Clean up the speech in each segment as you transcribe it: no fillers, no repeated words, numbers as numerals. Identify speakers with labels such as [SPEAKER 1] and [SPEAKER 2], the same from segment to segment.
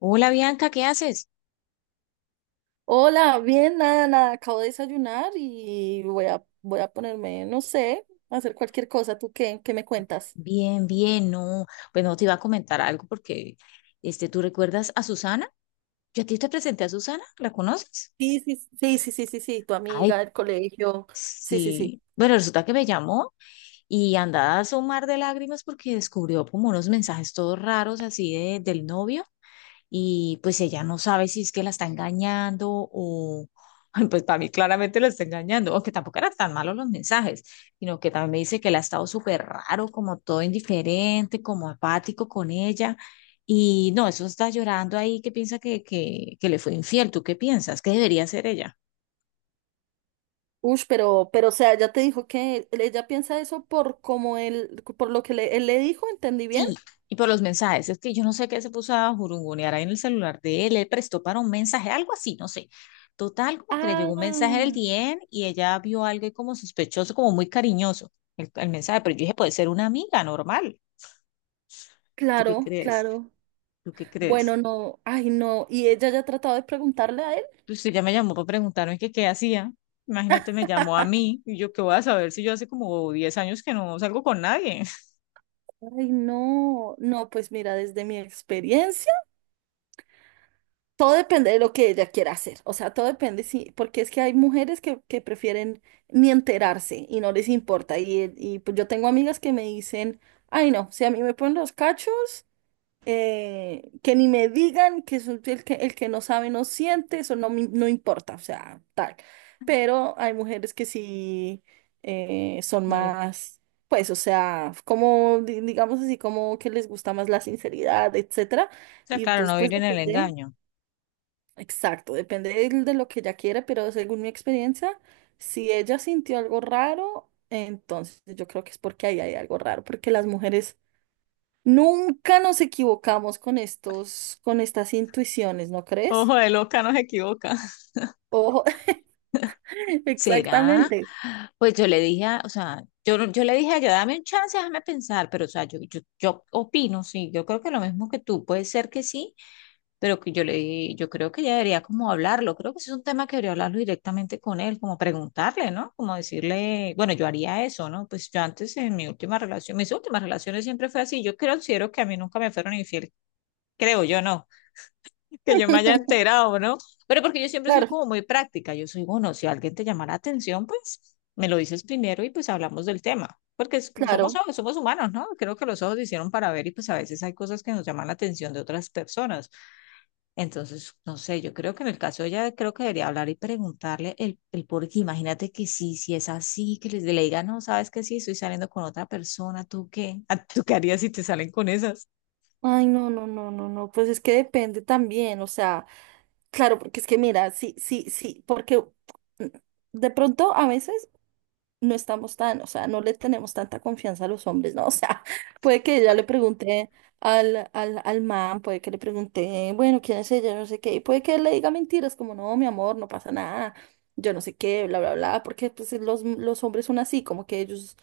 [SPEAKER 1] Hola Bianca, ¿qué haces?
[SPEAKER 2] Hola, bien, nada, nada, acabo de desayunar y voy a, voy a ponerme, no sé, a hacer cualquier cosa. ¿Tú qué? ¿Qué me cuentas?
[SPEAKER 1] Bien, bien, no, pues no te iba a comentar algo porque, este, ¿tú recuerdas a Susana? Yo a ti te presenté a Susana, ¿la conoces?
[SPEAKER 2] Sí, sí, sí, sí, sí, sí, sí, tu amiga
[SPEAKER 1] Ay,
[SPEAKER 2] del colegio. Sí, sí, sí.
[SPEAKER 1] sí. Bueno, resulta que me llamó y andaba a un mar de lágrimas porque descubrió como unos mensajes todos raros así del novio. Y pues ella no sabe si es que la está engañando o pues para mí claramente la está engañando, aunque tampoco eran tan malos los mensajes, sino que también me dice que él ha estado súper raro, como todo indiferente, como apático con ella. Y no, eso está llorando ahí que piensa que le fue infiel. ¿Tú qué piensas? ¿Qué debería hacer ella?
[SPEAKER 2] Ush, pero, o sea, ya te dijo que ella piensa eso por como él, por lo que él le dijo, ¿entendí bien?
[SPEAKER 1] Sí, y por los mensajes. Es que yo no sé qué se puso a jurungonear ahí en el celular de él. Él prestó para un mensaje, algo así, no sé. Total, como que le llegó un mensaje del
[SPEAKER 2] Ah,
[SPEAKER 1] DM y ella vio algo ahí como sospechoso, como muy cariñoso el mensaje. Pero yo dije, puede ser una amiga normal. ¿Tú qué
[SPEAKER 2] claro,
[SPEAKER 1] crees?
[SPEAKER 2] claro.
[SPEAKER 1] ¿Tú qué
[SPEAKER 2] Bueno,
[SPEAKER 1] crees?
[SPEAKER 2] no, ay, no. ¿Y ella ya ha tratado de preguntarle a él?
[SPEAKER 1] Pues usted ya me llamó para preguntarme que qué hacía. Imagínate, me llamó a mí y yo qué voy a saber si yo hace como 10 años que no salgo con nadie.
[SPEAKER 2] Ay, no, no, pues mira, desde mi experiencia. Todo depende de lo que ella quiera hacer, o sea, todo depende, sí, porque es que hay mujeres que prefieren ni enterarse y no les importa. Y pues yo tengo amigas que me dicen, ay no, si a mí me ponen los cachos, que ni me digan que soy el que no sabe no siente, eso no, no importa, o sea, tal. Pero hay mujeres que sí son
[SPEAKER 1] No, o
[SPEAKER 2] más, pues, o sea, como, digamos así, como que les gusta más la sinceridad, etcétera.
[SPEAKER 1] sea,
[SPEAKER 2] Y
[SPEAKER 1] claro,
[SPEAKER 2] entonces,
[SPEAKER 1] no
[SPEAKER 2] pues
[SPEAKER 1] vivir en el
[SPEAKER 2] depende.
[SPEAKER 1] engaño.
[SPEAKER 2] Exacto, depende de lo que ella quiera, pero según mi experiencia, si ella sintió algo raro, entonces yo creo que es porque ahí hay algo raro, porque las mujeres nunca nos equivocamos con estos, con estas intuiciones, ¿no
[SPEAKER 1] Ojo
[SPEAKER 2] crees?
[SPEAKER 1] de loca, no se equivoca.
[SPEAKER 2] Ojo,
[SPEAKER 1] ¿Será?
[SPEAKER 2] exactamente.
[SPEAKER 1] Pues yo le dije, o sea, yo, no- yo le dije a ella, dame un chance, déjame pensar, pero o sea, yo opino, sí, yo creo que lo mismo que tú, puede ser que sí, pero que yo creo que ella debería como hablarlo, creo que ese es un tema que debería hablarlo directamente con él, como preguntarle, ¿no? Como decirle, bueno, yo haría eso, ¿no? Pues yo antes en mi última relación, mis últimas relaciones siempre fue así, yo considero que a mí nunca me fueron infiel, creo yo, ¿no? Que yo me haya enterado, ¿no? Pero porque yo siempre soy
[SPEAKER 2] Claro,
[SPEAKER 1] como muy práctica, yo soy, bueno, si alguien te llama la atención, pues me lo dices primero y pues hablamos del tema, porque somos,
[SPEAKER 2] claro.
[SPEAKER 1] somos humanos, ¿no? Creo que los ojos se hicieron para ver y pues a veces hay cosas que nos llaman la atención de otras personas. Entonces, no sé, yo creo que en el caso de ella, creo que debería hablar y preguntarle el por qué. Imagínate que sí, si es así, que les le diga, no, sabes que sí, estoy saliendo con otra persona, ¿tú qué? ¿Tú qué harías si te salen con esas?
[SPEAKER 2] Ay, no, no, no, no, no. Pues es que depende también, o sea, claro, porque es que mira, sí, sí, sí, porque mm, de pronto a veces. No estamos tan, o sea, no le tenemos tanta confianza a los hombres, ¿no? O sea, puede que ella le pregunte al, al man, puede que le pregunte, bueno, ¿quién es ella? No sé qué, y puede que él le diga mentiras como, no, mi amor, no pasa nada, yo no sé qué, bla, bla, bla, porque pues los hombres son así, como que ellos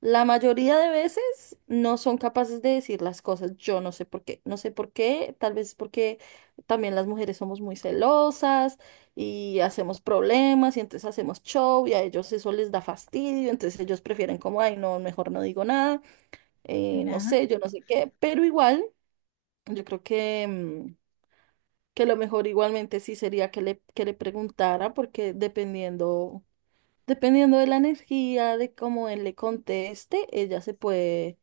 [SPEAKER 2] la mayoría de veces no son capaces de decir las cosas. Yo no sé por qué, no sé por qué, tal vez porque también las mujeres somos muy celosas y hacemos problemas y entonces hacemos show y a ellos eso les da fastidio, entonces ellos prefieren como, ay, no, mejor no digo nada, no sé, yo no sé qué, pero igual, yo creo que, que lo mejor igualmente sí sería que le preguntara porque dependiendo... Dependiendo de la energía, de cómo él le conteste, ella se puede,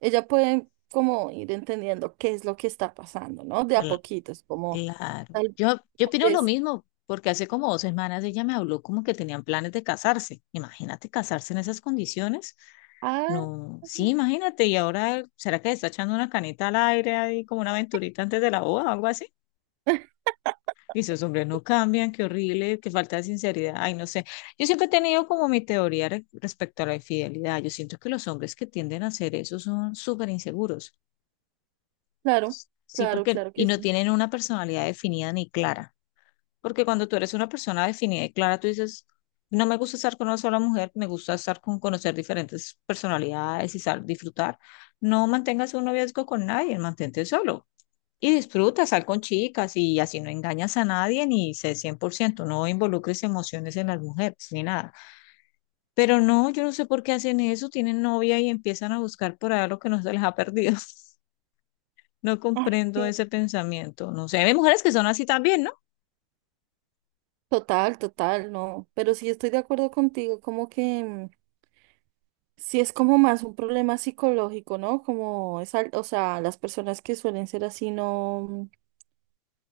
[SPEAKER 2] ella puede como ir entendiendo qué es lo que está pasando, ¿no? De a poquitos, como
[SPEAKER 1] Claro.
[SPEAKER 2] tal,
[SPEAKER 1] Yo
[SPEAKER 2] tal
[SPEAKER 1] opino lo
[SPEAKER 2] vez.
[SPEAKER 1] mismo, porque hace como 2 semanas ella me habló como que tenían planes de casarse. Imagínate casarse en esas condiciones.
[SPEAKER 2] Ah,
[SPEAKER 1] No, sí, imagínate. Y ahora, ¿será que le está echando una canita al aire ahí como una aventurita antes de la boda o algo así? Y esos hombres no cambian, qué horrible, qué falta de sinceridad. Ay, no sé. Yo siempre he tenido como mi teoría respecto a la infidelidad. Yo siento que los hombres que tienden a hacer eso son súper inseguros.
[SPEAKER 2] claro,
[SPEAKER 1] Sí,
[SPEAKER 2] claro,
[SPEAKER 1] porque,
[SPEAKER 2] claro
[SPEAKER 1] y
[SPEAKER 2] que
[SPEAKER 1] no
[SPEAKER 2] sí.
[SPEAKER 1] tienen una personalidad definida ni clara. Porque cuando tú eres una persona definida y clara, tú dices, no me gusta estar con una sola mujer, me gusta estar con conocer diferentes personalidades y disfrutar. No mantengas un noviazgo con nadie, mantente solo. Y disfruta, sal con chicas y así no engañas a nadie ni sé 100% no involucres emociones en las mujeres ni nada. Pero no, yo no sé por qué hacen eso, tienen novia y empiezan a buscar por allá lo que no se les ha perdido. No
[SPEAKER 2] Ah,
[SPEAKER 1] comprendo
[SPEAKER 2] sí.
[SPEAKER 1] ese pensamiento, no sé, hay mujeres que son así también, ¿no?
[SPEAKER 2] Total, total, no. Pero sí estoy de acuerdo contigo, como que sí es como más un problema psicológico, ¿no? Como es, o sea, las personas que suelen ser así no.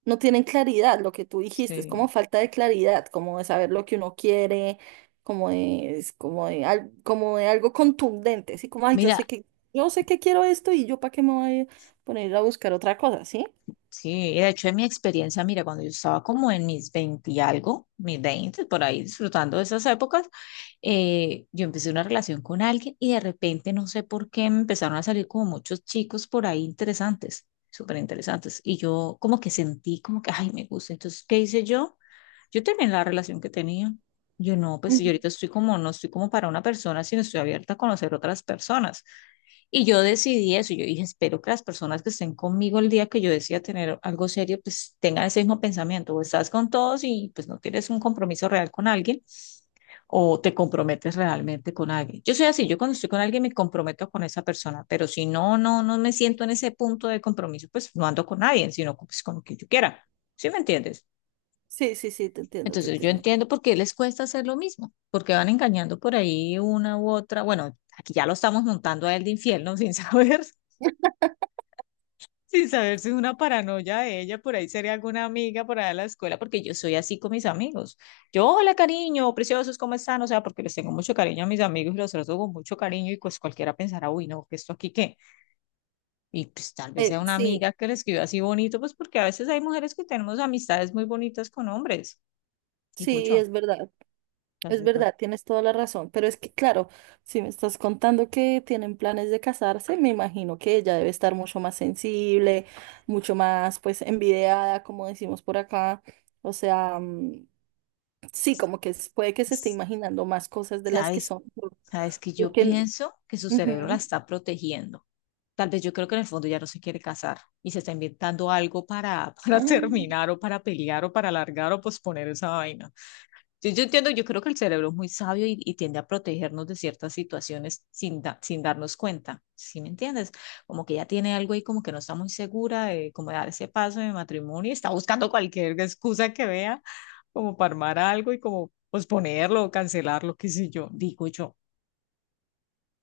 [SPEAKER 2] No tienen claridad, lo que tú dijiste, es como
[SPEAKER 1] Sí.
[SPEAKER 2] falta de claridad, como de saber lo que uno quiere, como de, es como de, como de algo contundente, así como, ay,
[SPEAKER 1] Mira,
[SPEAKER 2] yo sé que quiero esto y yo para qué me voy a poner a buscar otra cosa, ¿sí?
[SPEAKER 1] sí, de hecho, en mi experiencia, mira, cuando yo estaba como en mis 20 y algo, mis 20 por ahí disfrutando de esas épocas, yo empecé una relación con alguien y de repente, no sé por qué, me empezaron a salir como muchos chicos por ahí interesantes, súper interesantes. Y yo como que sentí como que, ay, me gusta. Entonces, ¿qué hice yo? Yo terminé la relación que tenía. Yo no, pues yo
[SPEAKER 2] Ujú.
[SPEAKER 1] ahorita estoy como, no estoy como para una persona, sino estoy abierta a conocer otras personas. Y yo decidí eso, yo dije, espero que las personas que estén conmigo el día que yo decida tener algo serio, pues tengan ese mismo pensamiento, o estás con todos y pues no tienes un compromiso real con alguien, o te comprometes realmente con alguien. Yo soy así, yo cuando estoy con alguien me comprometo con esa persona, pero si no, no, no me siento en ese punto de compromiso, pues no ando con nadie, sino pues, con quien yo quiera. ¿Sí me entiendes?
[SPEAKER 2] Sí, sí, sí, te entiendo, te
[SPEAKER 1] Entonces yo
[SPEAKER 2] entiendo.
[SPEAKER 1] entiendo por qué les cuesta hacer lo mismo, porque van engañando por ahí una u otra. Bueno, aquí ya lo estamos montando a él de infiel, ¿no? Sin saber. Sin saber si es una paranoia de ella, por ahí sería alguna amiga por allá de la escuela, porque yo soy así con mis amigos. Yo, hola cariño, preciosos, ¿cómo están? O sea, porque les tengo mucho cariño a mis amigos y los trato con mucho cariño y pues cualquiera pensará, uy, no, ¿qué esto aquí qué? Y pues tal vez sea una
[SPEAKER 2] Sí,
[SPEAKER 1] amiga que le escriba así bonito, pues porque a veces hay mujeres que tenemos amistades muy bonitas con hombres, digo
[SPEAKER 2] sí,
[SPEAKER 1] yo.
[SPEAKER 2] es verdad. Es
[SPEAKER 1] Entonces, pero,
[SPEAKER 2] verdad, tienes toda la razón, pero es que claro, si me estás contando que tienen planes de casarse, me imagino que ella debe estar mucho más sensible, mucho más pues envidiada, como decimos por acá. O sea, sí, como que puede que se esté
[SPEAKER 1] pues,
[SPEAKER 2] imaginando más cosas de las que
[SPEAKER 1] ¿sabes?
[SPEAKER 2] son.
[SPEAKER 1] Sabes que yo
[SPEAKER 2] Porque,
[SPEAKER 1] pienso que su cerebro la
[SPEAKER 2] ujú,
[SPEAKER 1] está protegiendo. Tal vez yo creo que en el fondo ya no se quiere casar y se está inventando algo para, para
[SPEAKER 2] ah,
[SPEAKER 1] terminar o para pelear o para alargar o posponer esa vaina. Yo entiendo, yo creo que el cerebro es muy sabio y tiende a protegernos de ciertas situaciones sin darnos cuenta. ¿Sí me entiendes? Como que ya tiene algo ahí como que no está muy segura de cómo dar ese paso de matrimonio y está buscando cualquier excusa que vea como para armar algo y como posponerlo o cancelarlo, qué sé yo, digo yo.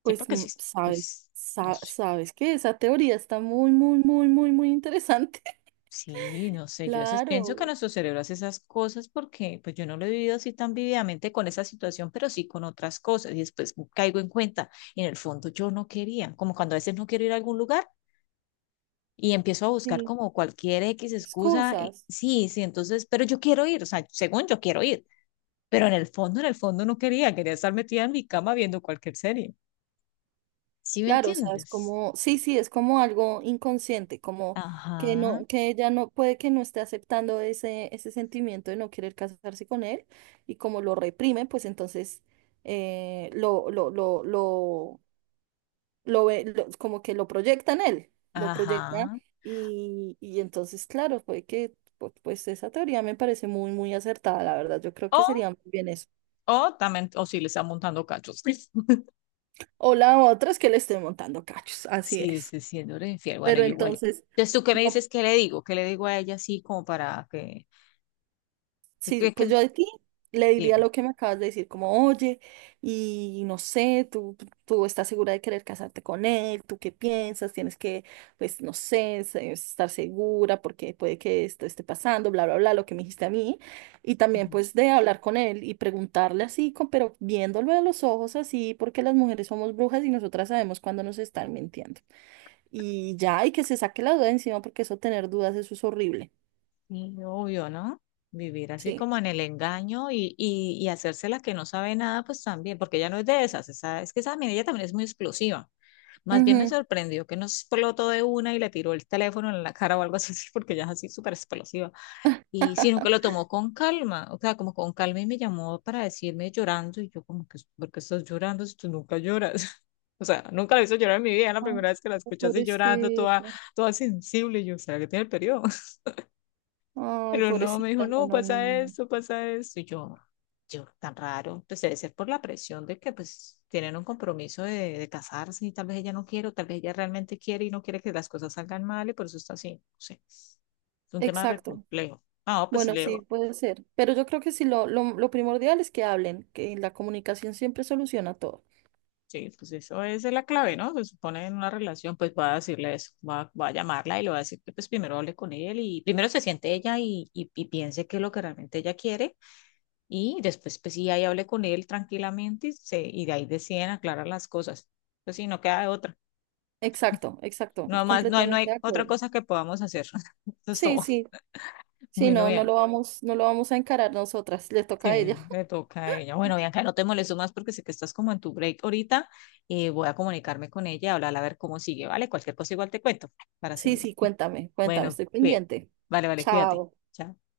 [SPEAKER 1] Sí,
[SPEAKER 2] pues
[SPEAKER 1] porque sí,
[SPEAKER 2] sabes,
[SPEAKER 1] pues, no sé,
[SPEAKER 2] sabes que esa teoría está muy, muy, muy, muy, muy interesante.
[SPEAKER 1] sí, no sé, yo a veces pienso que
[SPEAKER 2] Claro,
[SPEAKER 1] nuestro cerebro hace esas cosas porque pues yo no lo he vivido así tan vividamente con esa situación, pero sí con otras cosas y después caigo en cuenta, en el fondo yo no quería, como cuando a veces no quiero ir a algún lugar y empiezo a buscar
[SPEAKER 2] sí,
[SPEAKER 1] como cualquier X excusa,
[SPEAKER 2] excusas.
[SPEAKER 1] sí, sí, entonces, pero yo quiero ir, o sea, según yo quiero ir, pero en el fondo no quería, quería estar metida en mi cama viendo cualquier serie, ¿sí me
[SPEAKER 2] Claro, o sea, es
[SPEAKER 1] entiendes?
[SPEAKER 2] como, sí, sí, es como algo inconsciente, como que
[SPEAKER 1] Ajá,
[SPEAKER 2] no, que ella no puede que no esté aceptando ese, ese sentimiento de no querer casarse con él, y como lo reprime, pues entonces lo lo ve, como que lo proyecta en él, lo proyecta,
[SPEAKER 1] ajá.
[SPEAKER 2] y entonces, claro, puede que, pues esa teoría me parece muy, muy acertada, la verdad, yo creo que sería muy bien eso.
[SPEAKER 1] O también, o si le está montando cachos.
[SPEAKER 2] O la otra es que le esté montando cachos, así
[SPEAKER 1] Sí,
[SPEAKER 2] es.
[SPEAKER 1] se siéndole infiel. Bueno,
[SPEAKER 2] Pero
[SPEAKER 1] yo igual.
[SPEAKER 2] entonces.
[SPEAKER 1] Entonces, ¿tú qué me
[SPEAKER 2] No,
[SPEAKER 1] dices? ¿Qué le digo? ¿Qué le digo a ella así como para que, que,
[SPEAKER 2] sí,
[SPEAKER 1] que, que-
[SPEAKER 2] pues yo a ti le diría
[SPEAKER 1] dime?
[SPEAKER 2] lo que me acabas de decir, como, oye, y no sé, tú estás segura de querer casarte con él, tú qué piensas, tienes que, pues, no sé, estar segura porque puede que esto esté pasando, bla, bla, bla, lo que me dijiste a mí, y también
[SPEAKER 1] Ujú.
[SPEAKER 2] pues de hablar con él y preguntarle así, pero viéndolo a los ojos así, porque las mujeres somos brujas y nosotras sabemos cuando nos están mintiendo. Y ya, y que se saque la duda de encima porque eso tener dudas, eso es horrible.
[SPEAKER 1] Sí, obvio, ¿no? Vivir así
[SPEAKER 2] Sí.
[SPEAKER 1] como en el engaño y hacerse la que no sabe nada, pues también, porque ella no es de esas, es que esa mira, ella también es muy explosiva. Más bien me
[SPEAKER 2] Ujú.
[SPEAKER 1] sorprendió que no explotó de una y le tiró el teléfono en la cara o algo así, porque ella es así súper explosiva. Y sino que lo tomó con calma, o sea, como con calma y me llamó para decirme llorando y yo como que, ¿por qué estás llorando si tú nunca lloras? O sea, nunca la hizo llorar en mi vida, la
[SPEAKER 2] Ay,
[SPEAKER 1] primera vez que la escuché así llorando, toda,
[SPEAKER 2] pobrecita.
[SPEAKER 1] toda sensible, y yo, ¿será que tiene el periodo?
[SPEAKER 2] Ay,
[SPEAKER 1] Pero no, me
[SPEAKER 2] pobrecita.
[SPEAKER 1] dijo,
[SPEAKER 2] No,
[SPEAKER 1] no,
[SPEAKER 2] no, no, no, no.
[SPEAKER 1] pasa esto, y tan raro, pues debe ser por la presión de que pues tienen un compromiso de casarse y tal vez ella no quiere, o tal vez ella realmente quiere y no quiere que las cosas salgan mal y por eso está así, no sé, es un tema re
[SPEAKER 2] Exacto.
[SPEAKER 1] complejo. Ah, pues
[SPEAKER 2] Bueno, sí,
[SPEAKER 1] Leo.
[SPEAKER 2] puede ser. Pero yo creo que sí, lo lo primordial es que hablen, que la comunicación siempre soluciona todo.
[SPEAKER 1] Sí, pues eso es la clave, ¿no? Se supone en una relación, pues va a decirle eso, va a llamarla y le va a decir que pues primero hable con él y primero se siente ella y piense que es lo que realmente ella quiere y después pues sí, ahí hable con él tranquilamente y de ahí deciden aclarar las cosas. Pues sí, no queda de otra.
[SPEAKER 2] Exacto, exacto.
[SPEAKER 1] No más, no
[SPEAKER 2] Completamente
[SPEAKER 1] hay
[SPEAKER 2] de
[SPEAKER 1] otra
[SPEAKER 2] acuerdo.
[SPEAKER 1] cosa que podamos hacer. Eso es
[SPEAKER 2] Sí,
[SPEAKER 1] todo.
[SPEAKER 2] sí. Sí,
[SPEAKER 1] Bueno,
[SPEAKER 2] no,
[SPEAKER 1] bien.
[SPEAKER 2] no lo vamos a encarar nosotras. Le toca a
[SPEAKER 1] Sí,
[SPEAKER 2] ella.
[SPEAKER 1] le toca a ella. Bueno, Bianca, no te molesto más porque sé que estás como en tu break ahorita. Y voy a comunicarme con ella, hablar a ver cómo sigue, ¿vale? Cualquier cosa igual te cuento para
[SPEAKER 2] Sí,
[SPEAKER 1] seguir.
[SPEAKER 2] sí, cuéntame, cuéntame,
[SPEAKER 1] Bueno,
[SPEAKER 2] estoy
[SPEAKER 1] bien.
[SPEAKER 2] pendiente.
[SPEAKER 1] Vale, vale, cuídate.
[SPEAKER 2] Chao.
[SPEAKER 1] Chao.